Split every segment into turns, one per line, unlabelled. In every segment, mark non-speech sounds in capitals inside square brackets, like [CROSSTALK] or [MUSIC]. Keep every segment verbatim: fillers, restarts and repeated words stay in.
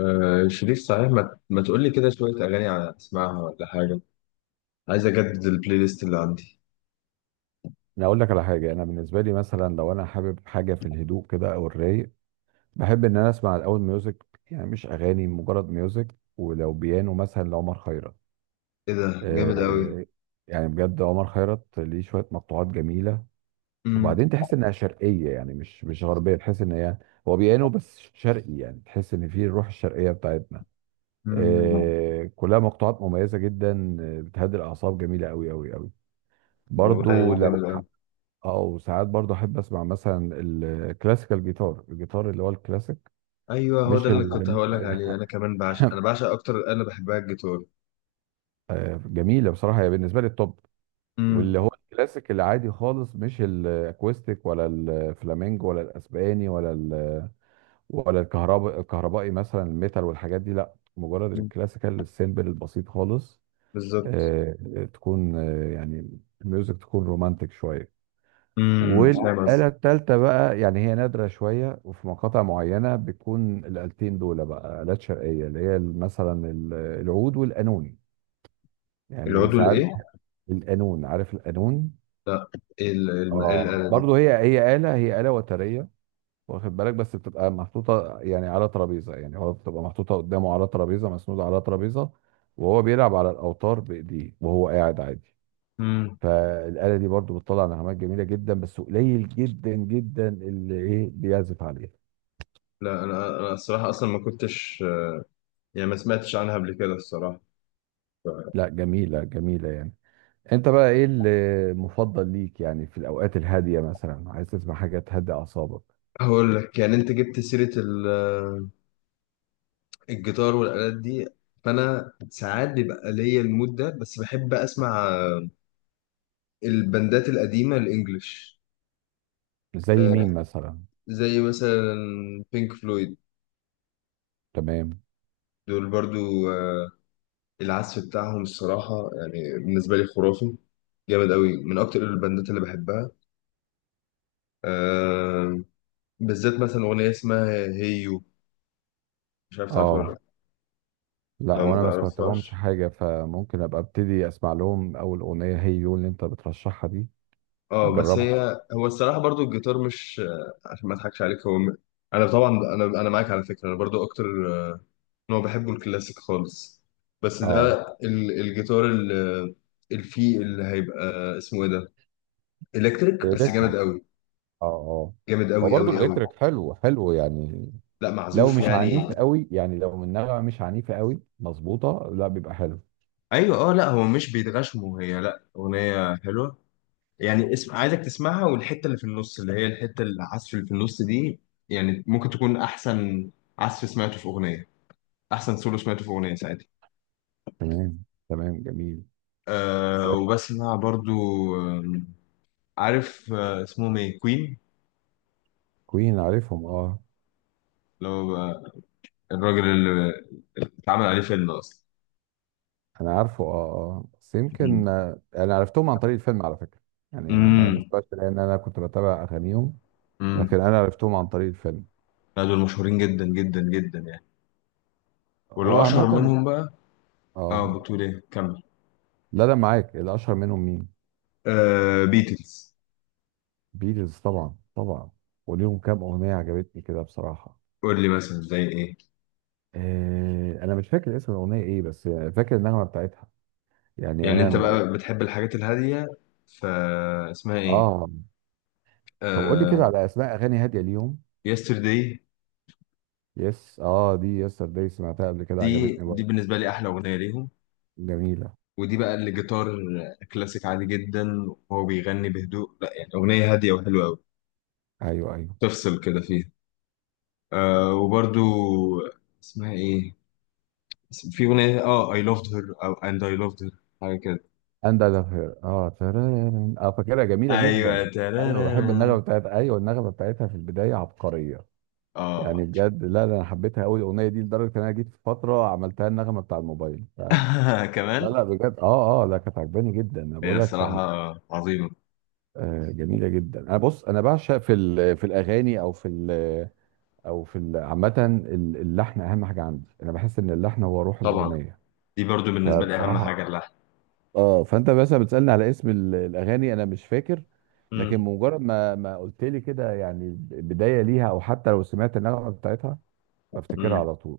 آه شريف، صحيح ما, ما تقول لي كده شوية أغاني على أسمعها ولا حاجة؟ عايز أجدد البلاي ليست اللي عندي.
انا اقول لك على حاجه. انا بالنسبه لي مثلا لو انا حابب حاجه في الهدوء كده او الرايق، بحب ان انا اسمع الاول ميوزك، يعني مش اغاني مجرد ميوزك، ولو بيانو مثلا لعمر خيرت.
إيه ده جامد أوي.
آه يعني بجد عمر خيرت ليه شويه مقطوعات جميله،
أمم.
وبعدين تحس انها شرقيه، يعني مش مش غربيه، تحس ان هي هو بيانو بس شرقي، يعني تحس ان فيه الروح الشرقيه بتاعتنا.
أمم.
آه كلها مقطوعات مميزه جدا، آه، بتهدي الاعصاب، جميله قوي قوي قوي. برضو
والله
لو
جامد أوي.
او ساعات برضه احب اسمع مثلا الكلاسيكال جيتار، الجيتار اللي هو الكلاسيك.
أيوه، هو ده
مش
اللي كنت
ال... مش
هقول لك عليه. أنا
[LAUGHS]
كمان بعشق، أنا بعشق أكتر، أنا بحبها الجيتار.
آه، جميله بصراحه، هي بالنسبه لي التوب.
أمم.
واللي هو الكلاسيك العادي خالص، مش الاكوستيك ولا الفلامينجو ولا الاسباني ولا ال... ولا الكهرباء الكهربائي، مثلا الميتال والحاجات دي لا، مجرد
أمم،
الكلاسيكال السيمبل البسيط خالص.
بالظبط.
آه، تكون آه، يعني الميوزك تكون رومانتك شويه.
أمم، فاهم
والآلة
قصدي.
التالتة بقى يعني هي نادرة شوية، وفي مقاطع معينة بتكون الآلتين دول بقى آلات شرقية، اللي هي مثلا ال- العود والقانون. يعني
العضو
ساعات
الإيه؟
القانون، عارف القانون؟
لا. إيه ال- إيه الم- إيه
اه
الآلة دي؟
برضه هي هي آلة، هي آلة وترية. واخد بالك بس بتبقى محطوطة يعني على ترابيزة، يعني هو بتبقى محطوطة قدامه على ترابيزة مسنودة على ترابيزة، وهو بيلعب على الأوتار بإيديه وهو قاعد عادي.
أمم.
فالآلة دي برضه بتطلع نغمات جميلة جدا، بس قليل جدا جدا اللي إيه بيعزف عليها.
لا، أنا أنا الصراحة أصلا ما كنتش، يعني ما سمعتش عنها قبل كده الصراحة.
لا جميلة جميلة يعني. انت بقى ايه المفضل ليك، يعني في الاوقات الهادية مثلا عايز تسمع حاجة تهدي اعصابك؟
هقول لك، يعني أنت جبت سيرة ال الجيتار والآلات دي، فأنا ساعات بيبقى ليا المود ده، بس بحب أسمع البندات القديمة الإنجليش.
زي
آه،
مين مثلا؟
زي مثلا بينك فلويد.
تمام.
دول برضو آه، العزف بتاعهم الصراحة يعني بالنسبة لي خرافي. جامد قوي، من أكتر البندات اللي بحبها. آه، بالذات مثلا أغنية اسمها هيو. مش عارف تعرفها ولا
اه
لأ.
لا،
لو ما
وانا ما سمعت لهمش
تعرفهاش،
حاجة، فممكن ابقى ابتدي اسمع لهم، اول اغنية هي يو اللي انت بترشحها دي.
اه، بس
نجربها.
هي هو الصراحه، برضو الجيتار، مش آه، عشان ما اضحكش عليك، هو م- انا طبعا، انا انا معاك على فكره. انا برضو اكتر نوع بحبه الكلاسيك خالص. بس ده
اه
ال- الجيتار ال- الفي اللي هيبقى اسمه ايه ده، الكتريك، بس جامد
الالكتريك،
قوي.
اه اه.
جامد
هو
قوي
برضه
قوي قوي.
الالكتريك حلو حلو يعني،
لا،
لو
معزوف
مش
يعني.
عنيف قوي، يعني لو من نغمة مش عنيفة قوي مظبوطة لا، بيبقى حلو.
ايوه، اه، لا، هو مش بيتغشموا، هي لا، اغنيه حلوه يعني. اسم عايزك تسمعها، والحته اللي في النص، اللي هي الحته العزف اللي في النص دي، يعني ممكن تكون احسن عزف سمعته في اغنيه، احسن سولو سمعته في اغنيه ساعتها.
تمام تمام، جميل.
أه وبسمع برضو، آه، عارف آه، اسمهم ايه، كوين.
كوين عارفهم اه.
اللي هو بقى الراجل اللي اتعمل عليه فيلم اصلا.
انا عارفه اه. اه بس
مم.
يمكن آه، انا عرفتهم عن طريق الفيلم على فكره. يعني انا ما ما
امم.
سمعتش لان انا كنت بتابع اغانيهم،
امم.
لكن انا عرفتهم عن طريق الفيلم.
لا، دول مشهورين جدا جدا جدا يعني. واللي
هو
اشهر
عامه.
منهم بقى،
اه
اه بتقول ايه، كمل.
لا لا، معاك، الاشهر منهم مين؟
آه، بيتلز.
بيتلز طبعا طبعا. وليهم كام اغنيه عجبتني كده بصراحه.
قول لي مثلا زي ايه.
آه انا مش فاكر اسم الاغنيه ايه، بس فاكر النغمه بتاعتها. يعني
يعني
انا
انت بقى بتحب الحاجات الهاديه، فاسمها ايه.
اه. طب قول لي كده
آه،
على اسماء اغاني هاديه ليهم.
يسترداي.
يس اه دي يسترداي، سمعتها قبل كده،
دي
عجبتني
دي
برضه.
بالنسبه لي احلى اغنيه ليهم.
جميله.
ودي بقى اللي جيتار كلاسيك عادي جدا، وهو بيغني بهدوء، لا يعني أغنية هادية وحلوة أوي،
ايوه ايوه.
تفصل كده فيها. آه وبرضو، اسمها إيه، في أغنية آه I loved her، أو and I loved her، حاجة كده.
اند اجافير اه ترارارن. اه فاكرها جميله جدا.
أيوة،
ايوه بحب
ترارارا.
النغمه بتاعت، ايوه النغمه بتاعتها في البدايه عبقريه. يعني
آه
بجد لا لا، انا حبيتها قوي الاغنيه دي، لدرجه ان انا جيت في فتره عملتها النغمه بتاع الموبايل ف... لا
[LAUGHS] كمان.
لا بجد اه اه لا، كانت عجباني جدا، انا
هي
بقول لك
الصراحة
انا.
عظيمة.
آه جميله جدا. انا بص، انا بعشق في ال... في الاغاني او في ال... او في ال- عامه ال- اللحن اهم حاجه عندي، انا بحس ان اللحن هو روح
طبعا،
الاغنيه.
دي برضو بالنسبة لي أهم
فبصراحه
حاجة اللحن.
اه، فانت مثلا بتسالني على اسم ال- الاغاني، انا مش فاكر. لكن
مم.
مجرد ما ما قلت لي كده يعني بدايه ليها، او حتى لو سمعت النغمه بتاعتها، بفتكرها
مم.
على طول.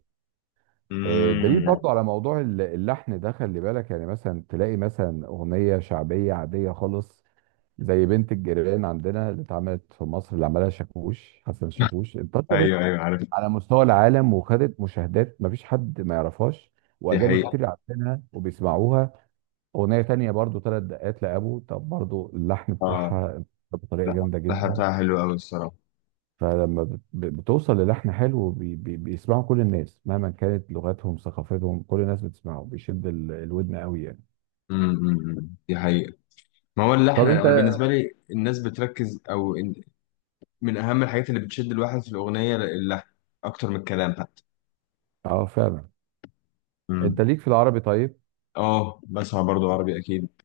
آه، الدليل
مم.
برضو على موضوع ال- اللحن ده، خلي بالك يعني مثلا تلاقي مثلا اغنيه شعبيه عاديه خالص، زي بنت الجيران عندنا اللي اتعملت في مصر اللي عملها شاكوش، حسن
[LAUGHS]
شاكوش، انتشرت
ايوه، ايوه، عارف.
على مستوى العالم وخدت مشاهدات، مفيش حد ما يعرفهاش،
دي
واجانب
حقيقة.
كتير عارفينها وبيسمعوها. أغنية تانية برضو ثلاث دقات لأبو، طب برضو اللحن
اه
بتاعها بطريقة
لا،
جامدة
الحلقة
جدا.
بتاعها حلوة أوي الصراحة.
فلما بت- بتوصل للحن حلو، بي بي بيسمعه كل الناس مهما كانت لغتهم ثقافتهم، كل الناس بتسمعه، بيشد ال- الودن قوي يعني.
أمم، أمم، أمم. دي حقيقة. ما هو اللي
طب
احنا
انت
انا بالنسبه لي، الناس بتركز، او إن- من اهم الحاجات اللي بتشد الواحد في الاغنيه اللحن، اكتر من الكلام حتى.
اه فعلا، انت
امم.
ليك في العربي طيب؟
اه، بسمع برضو عربي اكيد.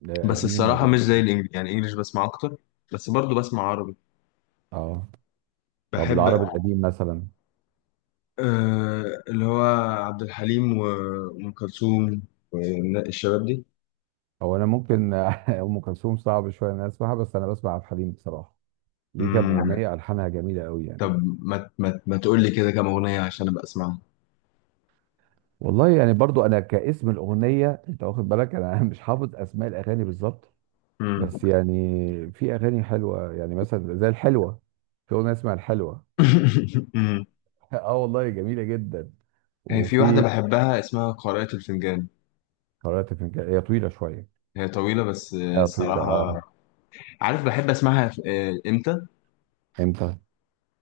لا
بس
قديم
الصراحه
ولا
مش زي
جديد؟
الانجليزي، يعني انجليش بسمع اكتر، بس برضو بسمع عربي.
اه طب
بحب.
العربي القديم مثلا.
آه، اللي هو عبد الحليم و- وام كلثوم والشباب دي.
هو انا ممكن [LAUGHS] ام كلثوم صعب شويه ان انا اسمعها، بس انا بسمع عبد الحليم بصراحه، ليه كام
امم.
اغنيه الحانها جميله قوي يعني.
طب، ما ما ما تقول لي كده كام اغنيه عشان ابقى اسمعها.
والله يعني برضو انا كاسم الاغنيه، انت واخد بالك انا [LAUGHS] مش حافظ اسماء الاغاني بالظبط،
امم.
بس يعني في اغاني حلوه، يعني مثلا زي الحلوه، في اغنيه اسمها الحلوه.
[LAUGHS] أمم.
[LAUGHS] اه والله جميله جدا.
هي في واحده
وفي
بحبها اسمها قارئة الفنجان.
قارئة الفنجان، هي طويله شويه،
هي طويلة، بس آه،
اه طويله اه.
الصراحة، عارف، بحب اسمعها في- آه، امتى؟
امتى؟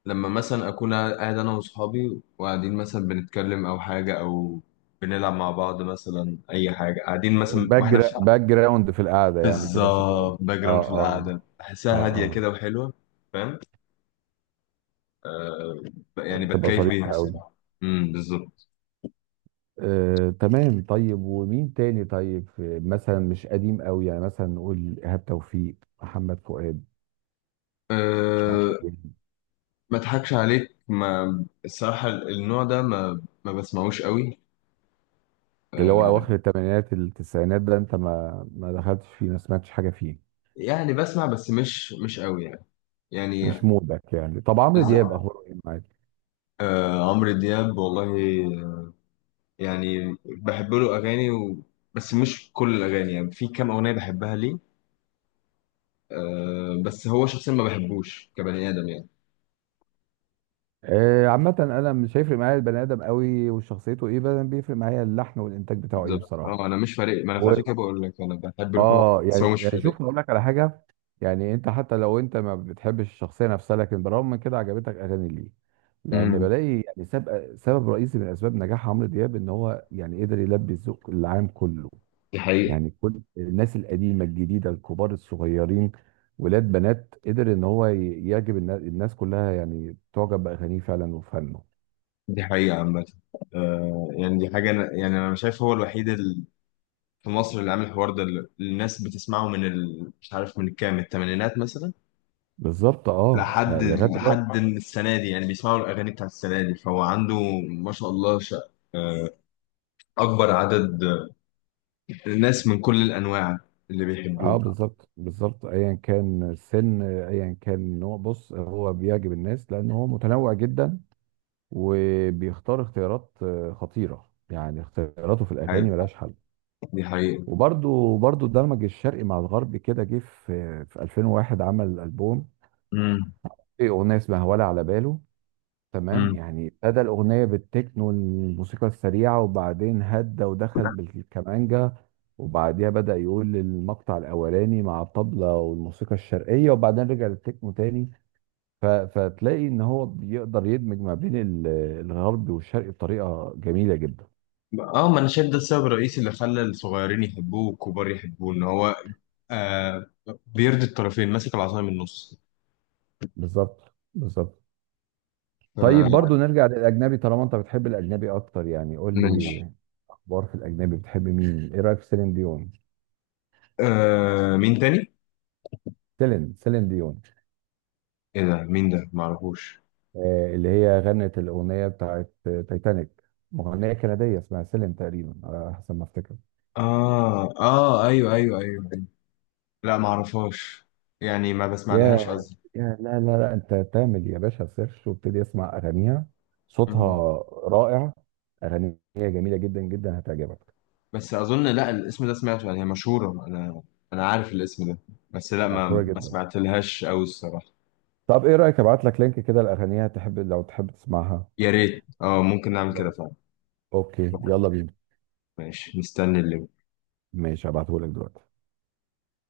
لما مثلا اكون قاعد انا واصحابي، وقاعدين مثلا بنتكلم او حاجة، او بنلعب مع بعض مثلا، اي حاجة، قاعدين مثلا واحنا
باك،
في،
باك جراوند في القعده، يعني كده شغال.
بالظبط، باك
اه
جراوند في
اه
القعدة، بحسها هادية
اه.
كده وحلوة. فاهم. ب-
اه
يعني
تبقى
بتكيف بيها
ظريفه قوي.
الصراحة. امم، بالظبط.
آه، تمام، طيب ومين تاني، طيب آه، مثلا مش قديم قوي، يعني مثلا نقول ايهاب توفيق، محمد فؤاد.
أه، ما اضحكش عليك، ما الصراحة النوع ده ما ما بسمعوش قوي.
اللي هو اواخر الثمانينات التسعينات ده انت ما ما دخلتش فيه، ما سمعتش حاجه فيه.
يعني بسمع بس مش مش قوي يعني.
مش مودك يعني. طب عمرو
يعني
دياب اخباره ايه معاك؟
آه عمرو دياب، والله يعني بحب له اغاني و، بس مش كل الاغاني، يعني في كام اغنيه بحبها ليه. آه، بس هو شخصيا ما بحبوش كبني ادم يعني.
آه عامه انا مش هيفرق معايا البني ادم قوي وشخصيته ايه، بس بيفرق معايا اللحن والانتاج بتاعه ايه
بالظبط،
بصراحه.
اه، انا مش فارق. ما انا
و...
عشان كده بقول لك انا بحب له كام أغنية،
اه
بس
يعني
هو مش
يعني
فارق.
شوف اقول لك على حاجه، يعني انت حتى لو انت ما بتحبش الشخصيه نفسها، لكن بالرغم من كده عجبتك اغاني ليه، لان
امم.
بلاقي يعني سبب سبب رئيسي من اسباب نجاح عمرو دياب ان هو يعني قدر يلبي الذوق العام كله.
دي حقيقه.
يعني كل الناس، القديمه الجديده، الكبار الصغيرين، ولاد بنات، قدر ان هو ي- يعجب النا- الناس كلها، يعني تعجب باغانيه فعلا وفنه.
دي حقيقه عامه. آه يعني دي حاجه. أنا يعني انا شايف هو الوحيد ال- في مصر اللي عامل الحوار ده، اللي الناس بتسمعه من ال... مش عارف من كام، الثمانينات مثلا،
بالظبط اه
لحد
يعني لغايه دلوقتي.
لحد السنة دي. يعني بيسمعوا الأغاني بتاع السنة دي، فهو عنده ما شاء الله ش... آه، أكبر عدد الناس من كل الأنواع اللي
اه
بيحبوه.
بالظبط بالظبط، ايا كان السن ايا كان نوع، بص هو بيعجب الناس لان هو متنوع جدا، وبيختار اختيارات آه، خطيره، يعني اختياراته في الاغاني
حقيقة.
ملهاش حل.
دي حقيقة.
وبرده برده دمج الشرق مع الغرب كده، جه في في ألفين وواحد عمل البوم،
امم.
في اغنيه اسمها ولا على باله، تمام،
امم.
يعني ابتدى الأغنية بالتكنو الموسيقى السريعة، وبعدين هدى ودخل بالكمانجا، وبعديها بدأ يقول المقطع الأولاني مع الطبلة والموسيقى الشرقية، وبعدين رجع للتكنو تاني. ف... فتلاقي إن هو بيقدر يدمج ما بين ال- الغرب والشرق بطريقة جميلة جدا.
اه، ما انا شايف ده السبب الرئيسي اللي خلى الصغيرين يحبوه والكبار يحبوه، ان هو آه، بيرضي الطرفين، ماسك العصاية من النص.
بالظبط بالظبط. طيب برضو
ف-
نرجع للأجنبي، طالما أنت بتحب الأجنبي أكتر، يعني قول لي
ماشي.
أخبار في الأجنبي بتحب مين؟ إيه رأيك في سيلين ديون؟
آه، مين تاني؟
سيلين سيلين ديون.
ايه ده؟ مين ده؟ معرفوش.
آه، اللي هي غنت الأغنية بتاعت آه، تايتانيك، مغنية كندية اسمها سيلين تقريبا على حسب ما افتكر.
اه، اه، ايوه، ايوه، ايوه. لا، معرفهاش، يعني ما بسمع لهاش.
يا يا لا لا لا، انت تعمل يا باشا سيرش وابتدي اسمع اغانيها، صوتها
مم.
رائع، اغانيها جميلة جدا جدا هتعجبك،
بس اظن، لا، الاسم ده سمعته، يعني هي مشهوره، انا انا عارف الاسم ده، بس لا، ما
مشهورة
ما
جدا.
سمعتلهاش قوي الصراحه.
طب ايه رأيك ابعت لك لينك كده لاغانيها، تحب لو تحب تسمعها؟
يا ريت، اه، ممكن نعمل كده
خلاص
فعلا.
اوكي،
طيب،
يلا بينا.
ماشي، مستني اللي
ماشي هبعتهولك دلوقتي.